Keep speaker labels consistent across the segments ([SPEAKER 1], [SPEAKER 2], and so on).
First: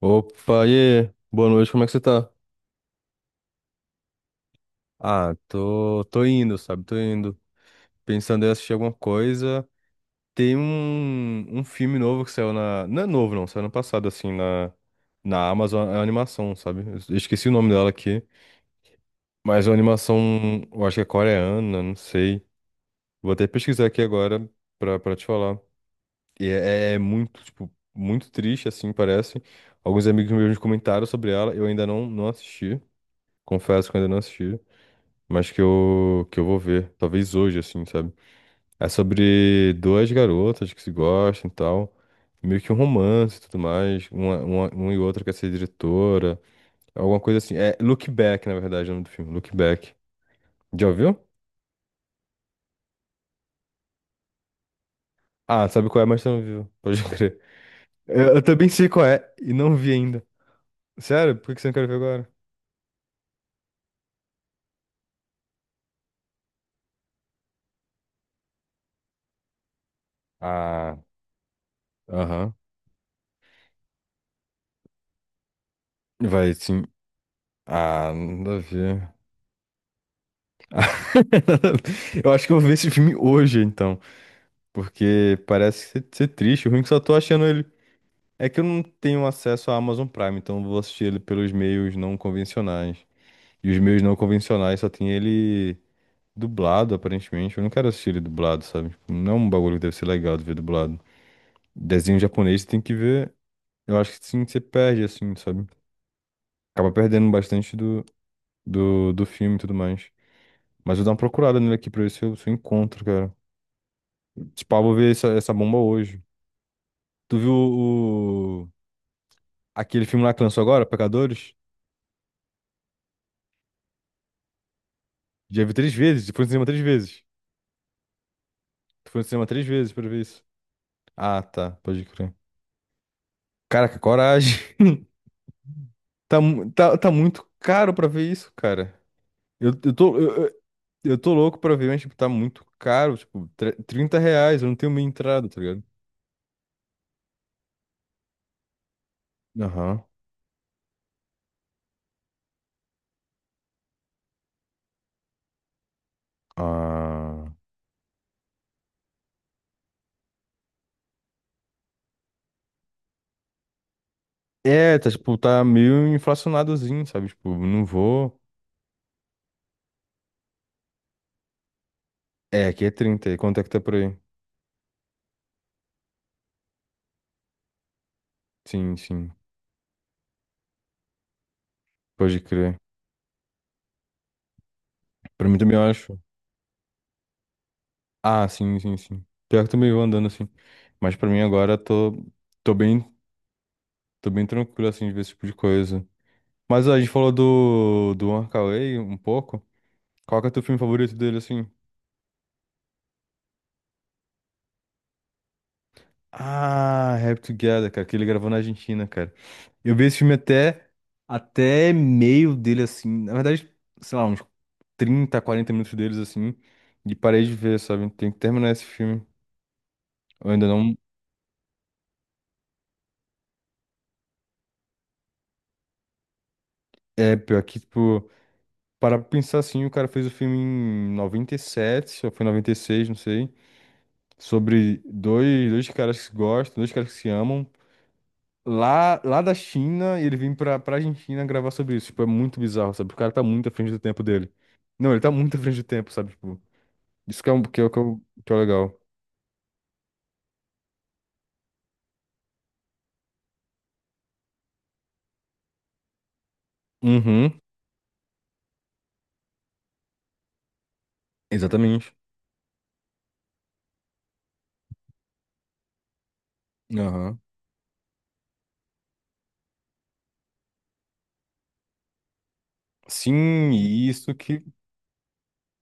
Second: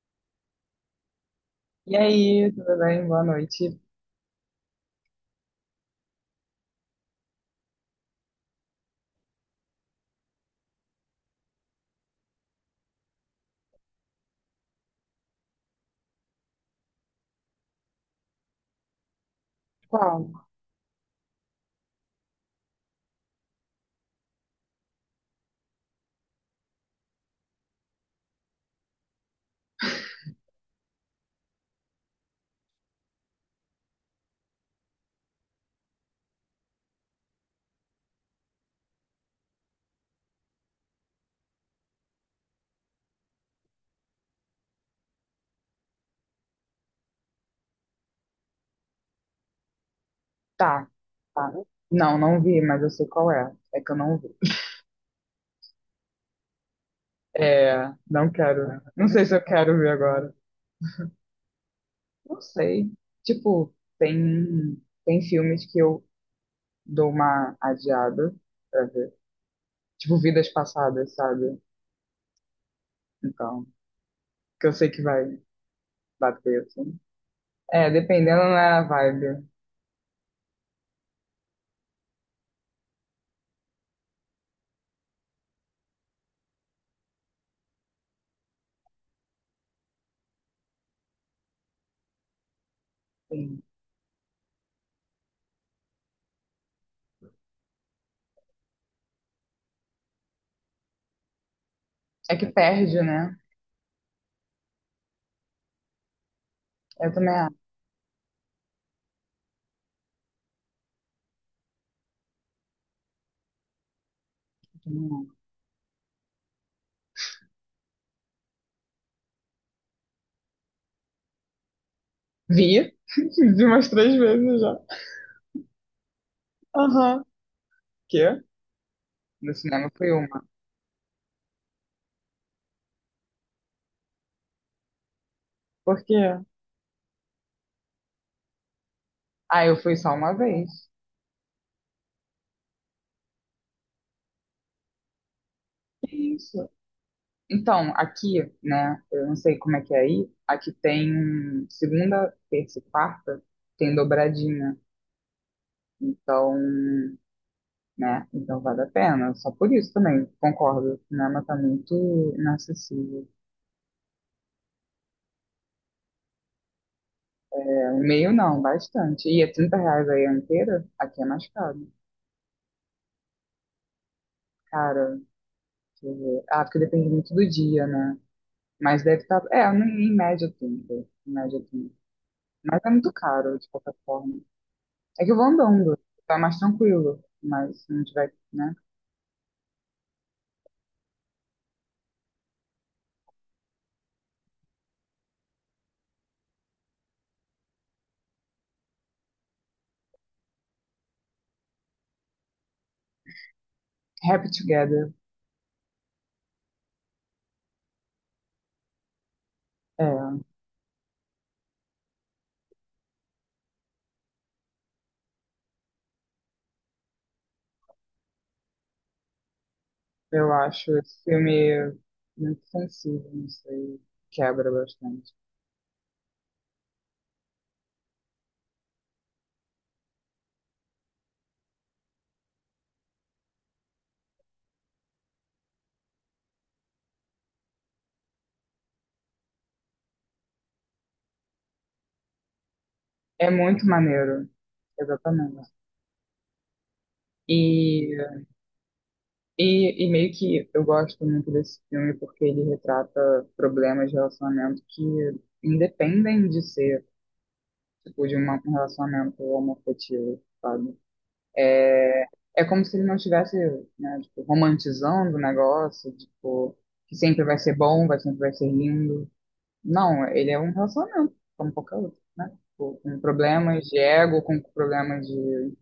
[SPEAKER 1] Opa, e aí? Boa noite, como é que
[SPEAKER 2] E
[SPEAKER 1] você tá?
[SPEAKER 2] aí, tudo bem? Boa noite.
[SPEAKER 1] Ah, tô indo, sabe? Tô indo. Pensando em assistir alguma coisa. Tem um filme novo que saiu na. Não é novo, não, saiu ano passado, assim, na, na Amazon, é uma animação, sabe? Eu esqueci o nome dela aqui. Mas é uma animação,
[SPEAKER 2] Qual?
[SPEAKER 1] eu acho que é coreana, não sei. Vou até pesquisar aqui agora pra te falar. E é muito, tipo, muito triste, assim, parece. Alguns amigos meus comentaram sobre ela, eu ainda não assisti. Confesso que eu ainda não assisti. Mas que eu vou ver, talvez hoje, assim, sabe? É sobre duas garotas que se gostam e tal, meio que um romance e tudo mais, uma e outra quer ser diretora, alguma coisa assim. É Look Back, na verdade, é o nome do filme, Look Back. Já
[SPEAKER 2] Tá,
[SPEAKER 1] ouviu?
[SPEAKER 2] tá. Não, não vi, mas eu sei qual é. É que eu não vi.
[SPEAKER 1] Ah, sabe qual é, mas você não viu, pode crer.
[SPEAKER 2] É, não
[SPEAKER 1] Eu também
[SPEAKER 2] quero, né?
[SPEAKER 1] sei qual
[SPEAKER 2] Não sei
[SPEAKER 1] é
[SPEAKER 2] se eu
[SPEAKER 1] e não
[SPEAKER 2] quero ver
[SPEAKER 1] vi ainda.
[SPEAKER 2] agora.
[SPEAKER 1] Sério? Por que que você não quer ver agora?
[SPEAKER 2] Não sei. Tipo, tem filmes que eu dou uma adiada pra ver. Tipo, Vidas
[SPEAKER 1] Ah,
[SPEAKER 2] Passadas, sabe?
[SPEAKER 1] aham.
[SPEAKER 2] Então, que eu sei que vai
[SPEAKER 1] Vai,
[SPEAKER 2] bater,
[SPEAKER 1] sim.
[SPEAKER 2] assim. É,
[SPEAKER 1] Ah,
[SPEAKER 2] dependendo
[SPEAKER 1] nada a
[SPEAKER 2] da
[SPEAKER 1] ver.
[SPEAKER 2] vibe.
[SPEAKER 1] Eu acho que eu vou ver esse filme hoje, então. Porque parece ser triste, o ruim é que só tô achando ele. É que eu não tenho acesso à Amazon Prime, então eu vou assistir ele pelos meios não convencionais.
[SPEAKER 2] Sim.
[SPEAKER 1] E os meios não convencionais só tem ele dublado, aparentemente. Eu não quero assistir ele dublado, sabe? Tipo, não é um bagulho que deve ser legal de ver dublado. Desenho
[SPEAKER 2] É que
[SPEAKER 1] japonês você tem que
[SPEAKER 2] perde,
[SPEAKER 1] ver.
[SPEAKER 2] né?
[SPEAKER 1] Eu acho que sim, você perde, assim, sabe? Acaba
[SPEAKER 2] Eu
[SPEAKER 1] perdendo
[SPEAKER 2] também acho.
[SPEAKER 1] bastante do filme e tudo mais. Mas eu vou dar uma procurada nele aqui pra ver se eu encontro, cara. Tipo, ah, vou
[SPEAKER 2] Também
[SPEAKER 1] ver
[SPEAKER 2] acho.
[SPEAKER 1] essa bomba hoje. Tu viu o. Aquele filme lá que lançou agora, Pecadores,
[SPEAKER 2] Vi, de umas 3 vezes já.
[SPEAKER 1] já vi três vezes, e foi no cinema três vezes.
[SPEAKER 2] Aham. Quê?
[SPEAKER 1] Tu foi no cinema
[SPEAKER 2] No
[SPEAKER 1] três vezes
[SPEAKER 2] cinema
[SPEAKER 1] pra
[SPEAKER 2] foi
[SPEAKER 1] ver
[SPEAKER 2] uma.
[SPEAKER 1] isso. Ah, tá, pode crer. Caraca, coragem.
[SPEAKER 2] Por quê?
[SPEAKER 1] Tá, tá muito caro pra ver isso, cara.
[SPEAKER 2] Ah,
[SPEAKER 1] Eu,
[SPEAKER 2] eu
[SPEAKER 1] eu
[SPEAKER 2] fui só
[SPEAKER 1] tô,
[SPEAKER 2] uma
[SPEAKER 1] eu, eu
[SPEAKER 2] vez.
[SPEAKER 1] eu tô louco pra ver, mas, tipo, tá muito caro. Tipo, R$ 30, eu não tenho meia entrada, tá ligado?
[SPEAKER 2] Que isso? Então, aqui, né, eu não sei como é que é
[SPEAKER 1] Aham.
[SPEAKER 2] aí, aqui tem segunda, terça e quarta, tem dobradinha. Então,
[SPEAKER 1] Ah.
[SPEAKER 2] né, então vale a pena. Só por isso também, concordo. O cinema tá muito inacessível.
[SPEAKER 1] É, tá, tipo, tá meio inflacionadozinho, sabe? Tipo, não
[SPEAKER 2] É, o meio
[SPEAKER 1] vou.
[SPEAKER 2] não, bastante. E é 30 reais aí a inteira, aqui é mais caro.
[SPEAKER 1] É, aqui é 30. E quanto é que tá por aí?
[SPEAKER 2] Cara, deixa eu ver. Ah, porque depende muito do dia, né?
[SPEAKER 1] Sim,
[SPEAKER 2] Mas deve
[SPEAKER 1] sim.
[SPEAKER 2] estar. É, em média 30. Em média 30.
[SPEAKER 1] Pode crer.
[SPEAKER 2] Mas é muito caro, de qualquer forma. É que eu vou
[SPEAKER 1] Pra mim também eu
[SPEAKER 2] andando,
[SPEAKER 1] acho.
[SPEAKER 2] tá mais tranquilo. Mas se não tiver,
[SPEAKER 1] Ah,
[SPEAKER 2] né?
[SPEAKER 1] sim, sim, sim. Pior que também eu andando assim. Mas pra mim agora tô tô bem tranquilo assim de ver esse tipo de coisa. Mas ó, a gente falou do One Kar um pouco. Qual que é o teu filme favorito dele assim?
[SPEAKER 2] Happy Together.
[SPEAKER 1] Ah, Happy Together, cara, que ele gravou na Argentina, cara. Eu vi
[SPEAKER 2] É,
[SPEAKER 1] esse filme até meio dele assim, na verdade, sei lá, uns 30, 40 minutos deles assim, e parei de ver, sabe? Tem que terminar esse filme. Eu
[SPEAKER 2] eu
[SPEAKER 1] ainda não
[SPEAKER 2] acho esse filme muito sensível, não sei. Quebra bastante.
[SPEAKER 1] é pior que tipo para pensar assim, o cara fez o filme em 97, ou foi 96, não sei, sobre dois caras que se gostam, dois caras que se amam, lá da China, e ele vem pra, pra Argentina gravar sobre isso. Tipo, é muito bizarro, sabe? O cara tá
[SPEAKER 2] É
[SPEAKER 1] muito à
[SPEAKER 2] muito
[SPEAKER 1] frente do tempo
[SPEAKER 2] maneiro,
[SPEAKER 1] dele. Não, ele tá muito à
[SPEAKER 2] exatamente.
[SPEAKER 1] frente do tempo, sabe? Tipo, isso que é, um,
[SPEAKER 2] E,
[SPEAKER 1] que é o legal.
[SPEAKER 2] e meio que eu gosto muito desse filme porque ele retrata problemas de relacionamento que independem de ser.
[SPEAKER 1] Uhum,
[SPEAKER 2] Tipo, um relacionamento homoafetivo, sabe?
[SPEAKER 1] exatamente.
[SPEAKER 2] É, é, como se ele não estivesse, né, tipo, romantizando o negócio, tipo, que
[SPEAKER 1] Aham.
[SPEAKER 2] sempre vai ser bom, vai sempre vai ser lindo. Não, ele é um relacionamento, como qualquer outro, né? Tipo, com
[SPEAKER 1] Sim,
[SPEAKER 2] problemas de
[SPEAKER 1] isso
[SPEAKER 2] ego, com
[SPEAKER 1] que,
[SPEAKER 2] problemas de...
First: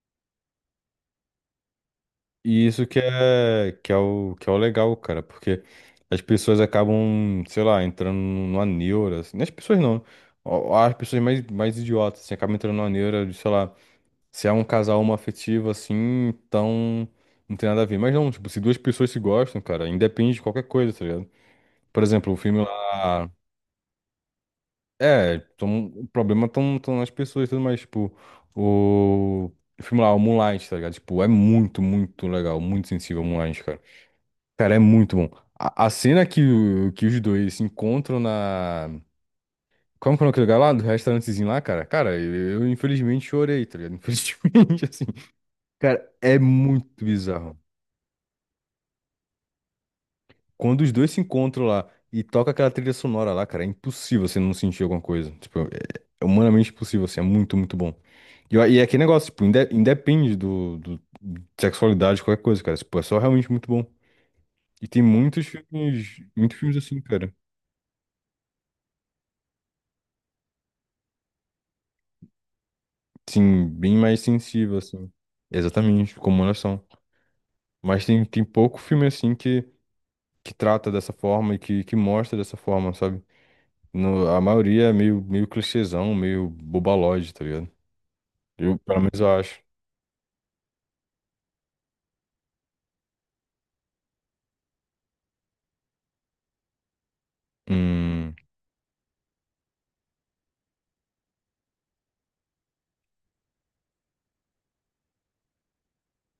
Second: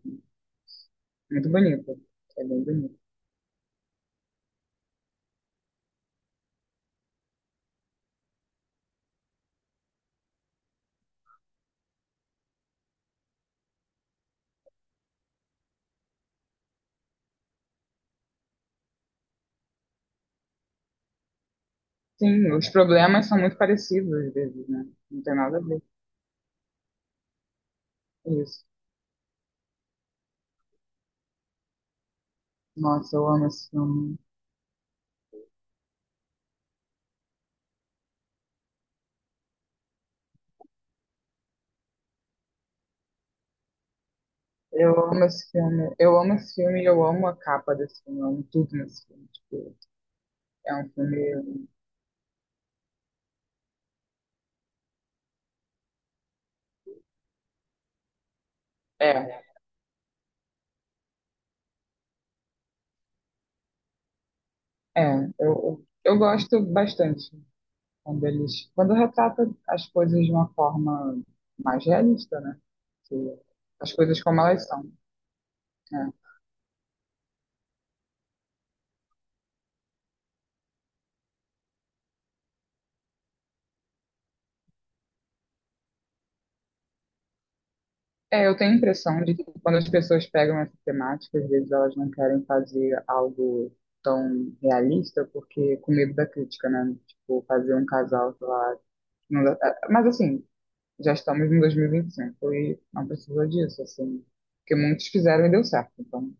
[SPEAKER 2] Muito bonito, é bem
[SPEAKER 1] e isso
[SPEAKER 2] bonito.
[SPEAKER 1] que é o legal, cara, porque as pessoas acabam, sei lá, entrando numa neura, assim, não as pessoas não, ó, as pessoas mais idiotas, assim, acabam entrando numa neura de, sei lá, se é um casal homoafetivo, assim, então não tem nada a ver. Mas não, tipo, se duas pessoas se gostam, cara, independe de qualquer coisa, tá ligado? Por exemplo, o
[SPEAKER 2] Sim,
[SPEAKER 1] filme
[SPEAKER 2] os problemas
[SPEAKER 1] lá,
[SPEAKER 2] são muito parecidos, às vezes, né? Não tem
[SPEAKER 1] é,
[SPEAKER 2] nada a ver,
[SPEAKER 1] tão, o problema estão tão nas pessoas e tudo mais, tipo,
[SPEAKER 2] é isso.
[SPEAKER 1] o... O filme lá, o Moonlight, tá ligado? Tipo, é muito, muito legal, muito
[SPEAKER 2] Nossa,
[SPEAKER 1] sensível o
[SPEAKER 2] eu amo
[SPEAKER 1] Moonlight,
[SPEAKER 2] esse
[SPEAKER 1] cara.
[SPEAKER 2] filme.
[SPEAKER 1] Cara, é muito bom. A cena que, o- que os dois se encontram na. Como que é aquele lugar lá? Do restaurantezinho lá, cara? Cara, eu infelizmente chorei, tá ligado? Infelizmente,
[SPEAKER 2] Eu
[SPEAKER 1] assim.
[SPEAKER 2] amo esse filme.
[SPEAKER 1] Cara,
[SPEAKER 2] Eu amo
[SPEAKER 1] é
[SPEAKER 2] esse filme e eu
[SPEAKER 1] muito
[SPEAKER 2] amo a
[SPEAKER 1] bizarro.
[SPEAKER 2] capa desse filme. Eu amo tudo nesse filme. Tipo, é
[SPEAKER 1] Quando
[SPEAKER 2] um
[SPEAKER 1] os dois se encontram
[SPEAKER 2] filme.
[SPEAKER 1] lá e toca aquela trilha sonora lá, cara, é impossível você não sentir alguma coisa. Tipo, é humanamente impossível, assim, é muito, muito bom. E é aquele negócio, tipo,
[SPEAKER 2] É,
[SPEAKER 1] independe de sexualidade, qualquer coisa, cara. Tipo, é só realmente muito bom. E tem
[SPEAKER 2] é. Eu
[SPEAKER 1] muitos
[SPEAKER 2] gosto
[SPEAKER 1] filmes assim,
[SPEAKER 2] bastante
[SPEAKER 1] cara.
[SPEAKER 2] quando eles. Quando retrata as coisas de uma forma mais realista, né? Que-
[SPEAKER 1] Sim,
[SPEAKER 2] As
[SPEAKER 1] bem mais
[SPEAKER 2] coisas como elas
[SPEAKER 1] sensível,
[SPEAKER 2] são.
[SPEAKER 1] assim.
[SPEAKER 2] Né?
[SPEAKER 1] Exatamente, como elas são. Mas tem pouco filme, assim, que trata dessa forma e que mostra dessa forma, sabe? No, a maioria é meio, meio clichêzão, meio bobalóide, tá ligado?
[SPEAKER 2] É, eu tenho a
[SPEAKER 1] Eu, pelo menos,
[SPEAKER 2] impressão
[SPEAKER 1] eu
[SPEAKER 2] de que
[SPEAKER 1] acho.
[SPEAKER 2] quando as pessoas pegam essa temática, às vezes elas não querem fazer algo tão realista, porque com medo da crítica, né? Tipo, fazer um casal,
[SPEAKER 1] Hum,
[SPEAKER 2] sei lá, não dá- é, mas assim, já estamos em 2025 e vinte e cinco e não precisa disso, assim. Porque muitos fizeram e deu certo. Então,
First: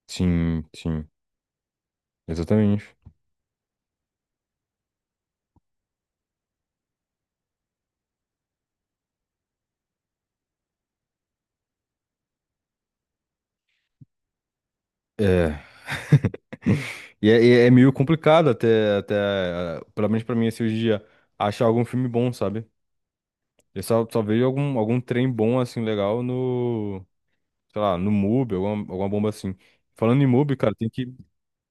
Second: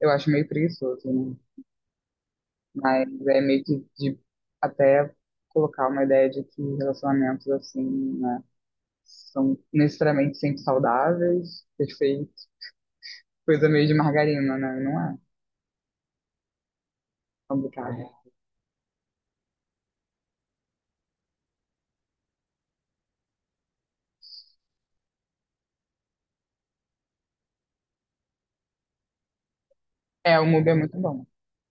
[SPEAKER 2] eu acho meio
[SPEAKER 1] sim, sim,
[SPEAKER 2] preguiçoso, né?
[SPEAKER 1] exatamente.
[SPEAKER 2] Mas é meio que de até colocar uma ideia de que relacionamentos, assim, né, são necessariamente sempre saudáveis, perfeitos. Coisa meio de margarina, né? Não é
[SPEAKER 1] É, e é meio
[SPEAKER 2] complicado.
[SPEAKER 1] complicado até, eh, pelo menos pra mim, esse dia, achar algum filme bom, sabe? Eu só vejo algum trem bom, assim, legal no... sei lá, no MUB, alguma bomba assim. Falando em
[SPEAKER 2] É, o
[SPEAKER 1] MUB,
[SPEAKER 2] Mubi
[SPEAKER 1] cara,
[SPEAKER 2] é muito bom.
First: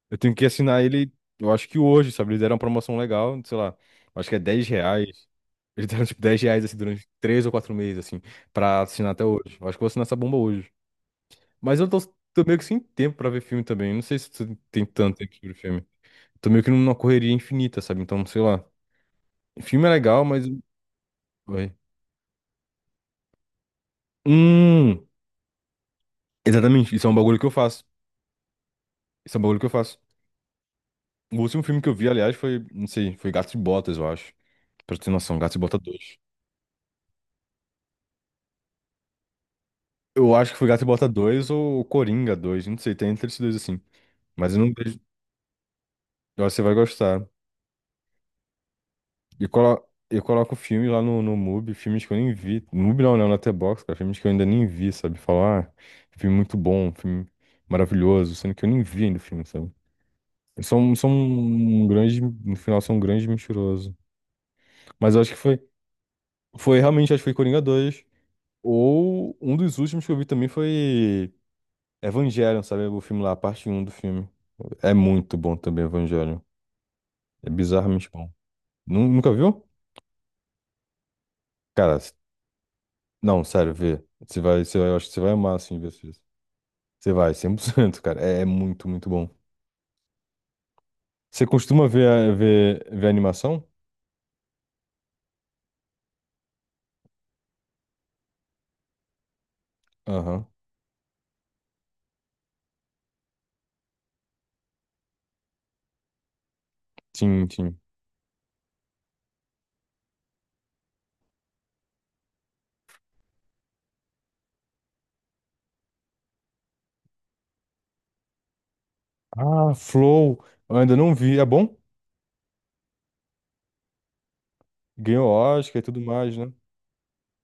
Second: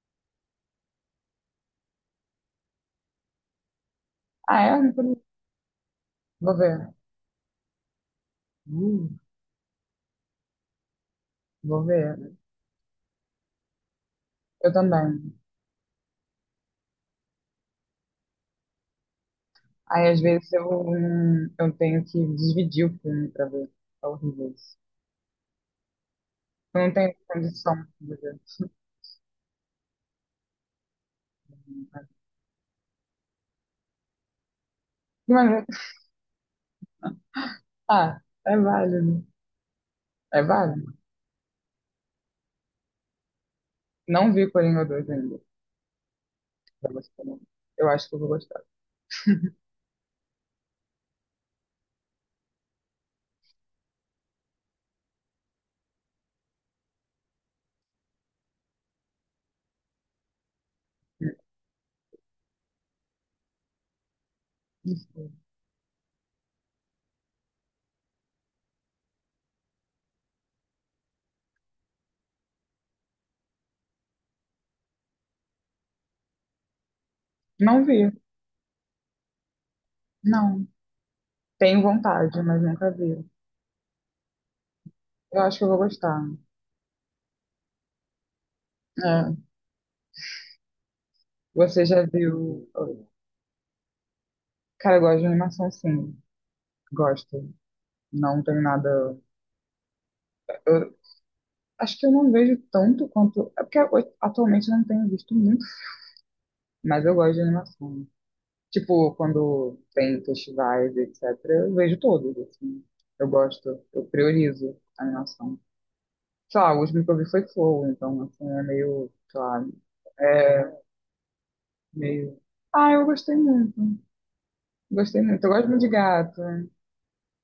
[SPEAKER 1] eu tenho que assinar ele, eu acho que hoje, sabe? Eles deram uma promoção legal, sei lá, acho que é
[SPEAKER 2] Ah,
[SPEAKER 1] 10
[SPEAKER 2] é? Não tô-
[SPEAKER 1] reais. Eles deram tipo 10
[SPEAKER 2] Vou
[SPEAKER 1] reais assim,
[SPEAKER 2] ver.
[SPEAKER 1] durante 3 ou 4 meses, assim, pra assinar
[SPEAKER 2] Hum,
[SPEAKER 1] até hoje. Eu acho que eu vou assinar essa bomba hoje. Mas
[SPEAKER 2] Vou ver.
[SPEAKER 1] tô meio que sem tempo pra ver filme também. Não sei se tu
[SPEAKER 2] Eu
[SPEAKER 1] tem tanto tempo
[SPEAKER 2] também.
[SPEAKER 1] sobre filme. Tô meio que numa correria infinita, sabe? Então, sei lá. Filme é
[SPEAKER 2] Aí às
[SPEAKER 1] legal, mas.
[SPEAKER 2] vezes eu
[SPEAKER 1] Vai.
[SPEAKER 2] tenho que dividir o filme pra ver. É horrível isso.
[SPEAKER 1] Hum,
[SPEAKER 2] Eu não
[SPEAKER 1] exatamente. Isso é
[SPEAKER 2] tenho
[SPEAKER 1] um bagulho que eu
[SPEAKER 2] condição
[SPEAKER 1] faço.
[SPEAKER 2] de ver.
[SPEAKER 1] Isso é um bagulho que eu faço. O último filme que eu vi, aliás, foi, não sei, foi Gato e Botas, eu acho. Pra ter noção, Gato e
[SPEAKER 2] Mas,
[SPEAKER 1] Botas dois.
[SPEAKER 2] ah, é válido.
[SPEAKER 1] Eu
[SPEAKER 2] É
[SPEAKER 1] acho que foi Gato e
[SPEAKER 2] válido.
[SPEAKER 1] Botas 2 ou Coringa 2. Não sei, tem entre esses dois assim.
[SPEAKER 2] Não vi
[SPEAKER 1] Mas eu não
[SPEAKER 2] Coringa
[SPEAKER 1] vejo,
[SPEAKER 2] 2 ainda.
[SPEAKER 1] eu acho que você vai
[SPEAKER 2] Pra você
[SPEAKER 1] gostar.
[SPEAKER 2] falar. Eu acho que eu vou gostar.
[SPEAKER 1] E colo... eu coloco filme lá no MUBI, filmes que eu nem vi. MUBI não, né? No Letterboxd, cara, filmes que eu ainda nem vi, sabe? Falar, ah, filme muito bom, filme maravilhoso, sendo que eu nem vi ainda o filme, sabe? São, são um grande, no final, são um grande mentiroso.
[SPEAKER 2] Não
[SPEAKER 1] Mas eu acho
[SPEAKER 2] sei.
[SPEAKER 1] que foi realmente, acho que foi Coringa 2. Ou um dos últimos que eu vi também foi Evangelion, sabe? O filme lá, a parte um do filme. É muito bom também, Evangelion. É
[SPEAKER 2] Não
[SPEAKER 1] bizarramente
[SPEAKER 2] vi.
[SPEAKER 1] bom. Nunca viu?
[SPEAKER 2] Não. Tenho
[SPEAKER 1] Cara,
[SPEAKER 2] vontade, mas nunca vi.
[SPEAKER 1] não, sério, vê. Você vai, eu acho que você vai
[SPEAKER 2] Eu
[SPEAKER 1] amar,
[SPEAKER 2] acho que eu vou
[SPEAKER 1] assim, ver
[SPEAKER 2] gostar.
[SPEAKER 1] isso. Você vai, 100% cara. É, é muito, muito bom.
[SPEAKER 2] É.
[SPEAKER 1] Você
[SPEAKER 2] Você
[SPEAKER 1] costuma
[SPEAKER 2] já
[SPEAKER 1] ver,
[SPEAKER 2] viu.
[SPEAKER 1] ver animação?
[SPEAKER 2] Cara, eu gosto de animação, sim. Gosto. Não tenho nada.
[SPEAKER 1] Aham.
[SPEAKER 2] Eu, Acho que eu não vejo tanto quanto. É porque atualmente eu não tenho visto muito, mas eu gosto de
[SPEAKER 1] Sim, sim.
[SPEAKER 2] animação. Tipo, quando tem festivais, etc., eu vejo todos, assim. Eu gosto, eu priorizo a animação. Sei lá, o último que eu vi foi Flow, então, assim, é meio, sei lá,
[SPEAKER 1] Ah, Flow.
[SPEAKER 2] é
[SPEAKER 1] Eu ainda não vi. É bom?
[SPEAKER 2] meio. Ah, eu gostei muito. Gostei
[SPEAKER 1] Ganhou
[SPEAKER 2] muito. Eu gosto
[SPEAKER 1] Oscar
[SPEAKER 2] muito
[SPEAKER 1] e
[SPEAKER 2] de
[SPEAKER 1] tudo mais,
[SPEAKER 2] gato.
[SPEAKER 1] né?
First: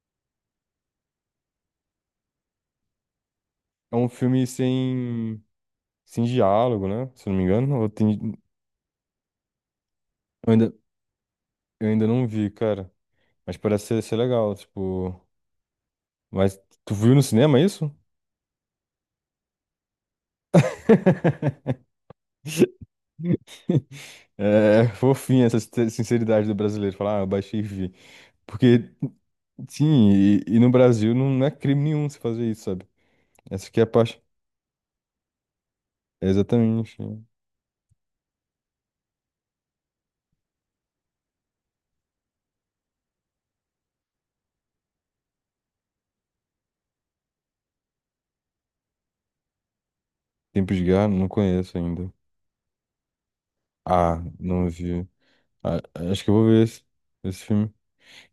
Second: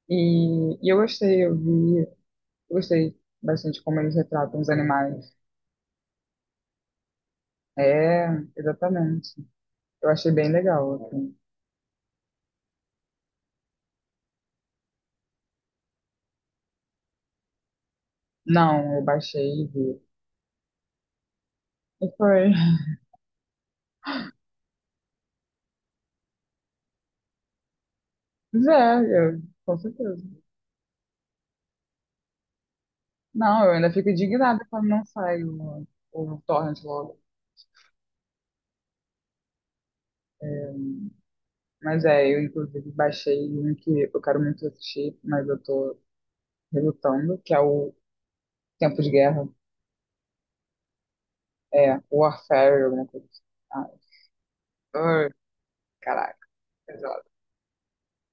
[SPEAKER 2] E eu gostei, eu vi. Eu gostei bastante
[SPEAKER 1] É
[SPEAKER 2] como
[SPEAKER 1] um
[SPEAKER 2] eles
[SPEAKER 1] filme
[SPEAKER 2] retratam os animais.
[SPEAKER 1] sem diálogo, né? Se eu não me engano. Ou
[SPEAKER 2] É,
[SPEAKER 1] tem,
[SPEAKER 2] exatamente. Eu achei bem
[SPEAKER 1] Eu ainda,
[SPEAKER 2] legal, assim.
[SPEAKER 1] eu ainda não vi, cara. Mas parece ser legal, tipo. Mas tu viu no cinema isso?
[SPEAKER 2] Não, eu baixei e vi. E foi.
[SPEAKER 1] É fofinha essa sinceridade do brasileiro, falar, ah, eu baixei e vi.
[SPEAKER 2] Mas
[SPEAKER 1] Porque,
[SPEAKER 2] é, eu, com
[SPEAKER 1] sim,
[SPEAKER 2] certeza.
[SPEAKER 1] e no Brasil não é crime nenhum você fazer isso, sabe?
[SPEAKER 2] Não,
[SPEAKER 1] Essa
[SPEAKER 2] eu
[SPEAKER 1] aqui é a
[SPEAKER 2] ainda fico
[SPEAKER 1] parte.
[SPEAKER 2] indignada quando não sai o,
[SPEAKER 1] É
[SPEAKER 2] o torrent
[SPEAKER 1] exatamente.
[SPEAKER 2] logo.
[SPEAKER 1] Né?
[SPEAKER 2] É, mas é, eu inclusive baixei um que eu quero muito assistir, mas eu tô relutando, que é o Tempo de Guerra.
[SPEAKER 1] Tempos de Guerra, não conheço
[SPEAKER 2] É,
[SPEAKER 1] ainda.
[SPEAKER 2] Warfare, alguma coisa assim. Ah,
[SPEAKER 1] Ah, não vi.
[SPEAKER 2] ai,
[SPEAKER 1] Ah, acho que eu vou
[SPEAKER 2] caraca,
[SPEAKER 1] ver
[SPEAKER 2] pesado.
[SPEAKER 1] esse filme.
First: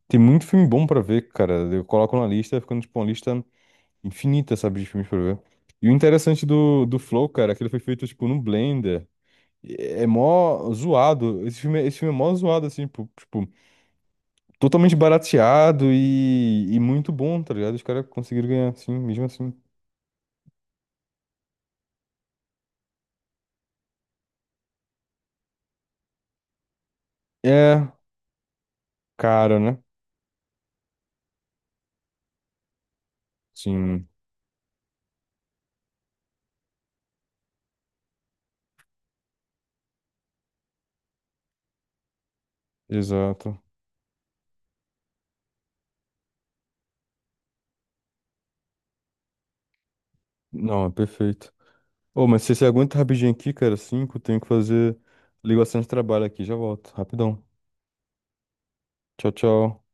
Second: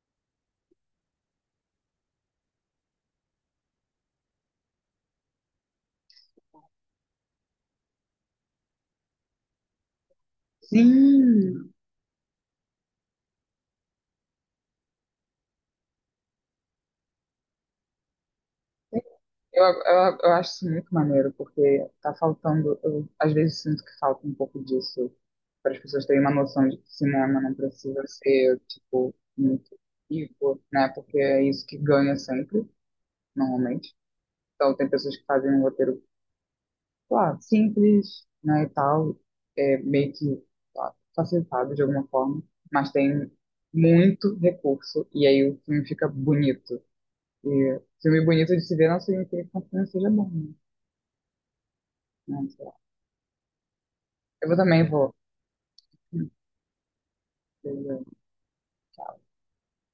[SPEAKER 1] Tem muito filme bom pra ver, cara. Eu coloco na lista, ficando tipo uma lista infinita, sabe, de filmes pra ver. E o interessante do Flow, cara, é que ele foi feito, tipo, no Blender. É é mó zoado.
[SPEAKER 2] Sim!
[SPEAKER 1] Esse filme é mó zoado, assim, pô, tipo, totalmente barateado e muito bom, tá ligado? Os caras conseguiram ganhar, assim, mesmo assim.
[SPEAKER 2] Eu acho isso muito maneiro, porque tá faltando, eu às vezes sinto que falta um pouco disso, para as pessoas terem uma noção de que cinema não
[SPEAKER 1] É
[SPEAKER 2] precisa ser, tipo,
[SPEAKER 1] caro,
[SPEAKER 2] muito
[SPEAKER 1] né?
[SPEAKER 2] rico, né? Porque é isso que ganha sempre, normalmente.
[SPEAKER 1] Sim,
[SPEAKER 2] Então, tem pessoas que fazem um roteiro, sei lá, simples, né, e tal, é, meio que sei lá, facilitado de alguma forma, mas tem
[SPEAKER 1] exato.
[SPEAKER 2] muito recurso, e aí o filme fica bonito. E filme bonito de se ver não significa que o filme seja bom, né?
[SPEAKER 1] Não, é perfeito. Ô, mas se você
[SPEAKER 2] Então,
[SPEAKER 1] aguenta rapidinho aqui, cara, cinco, tenho que
[SPEAKER 2] eu também
[SPEAKER 1] fazer
[SPEAKER 2] vou.
[SPEAKER 1] ligação de trabalho aqui. Já volto, rapidão.
[SPEAKER 2] Beleza.
[SPEAKER 1] Tchau, tchau.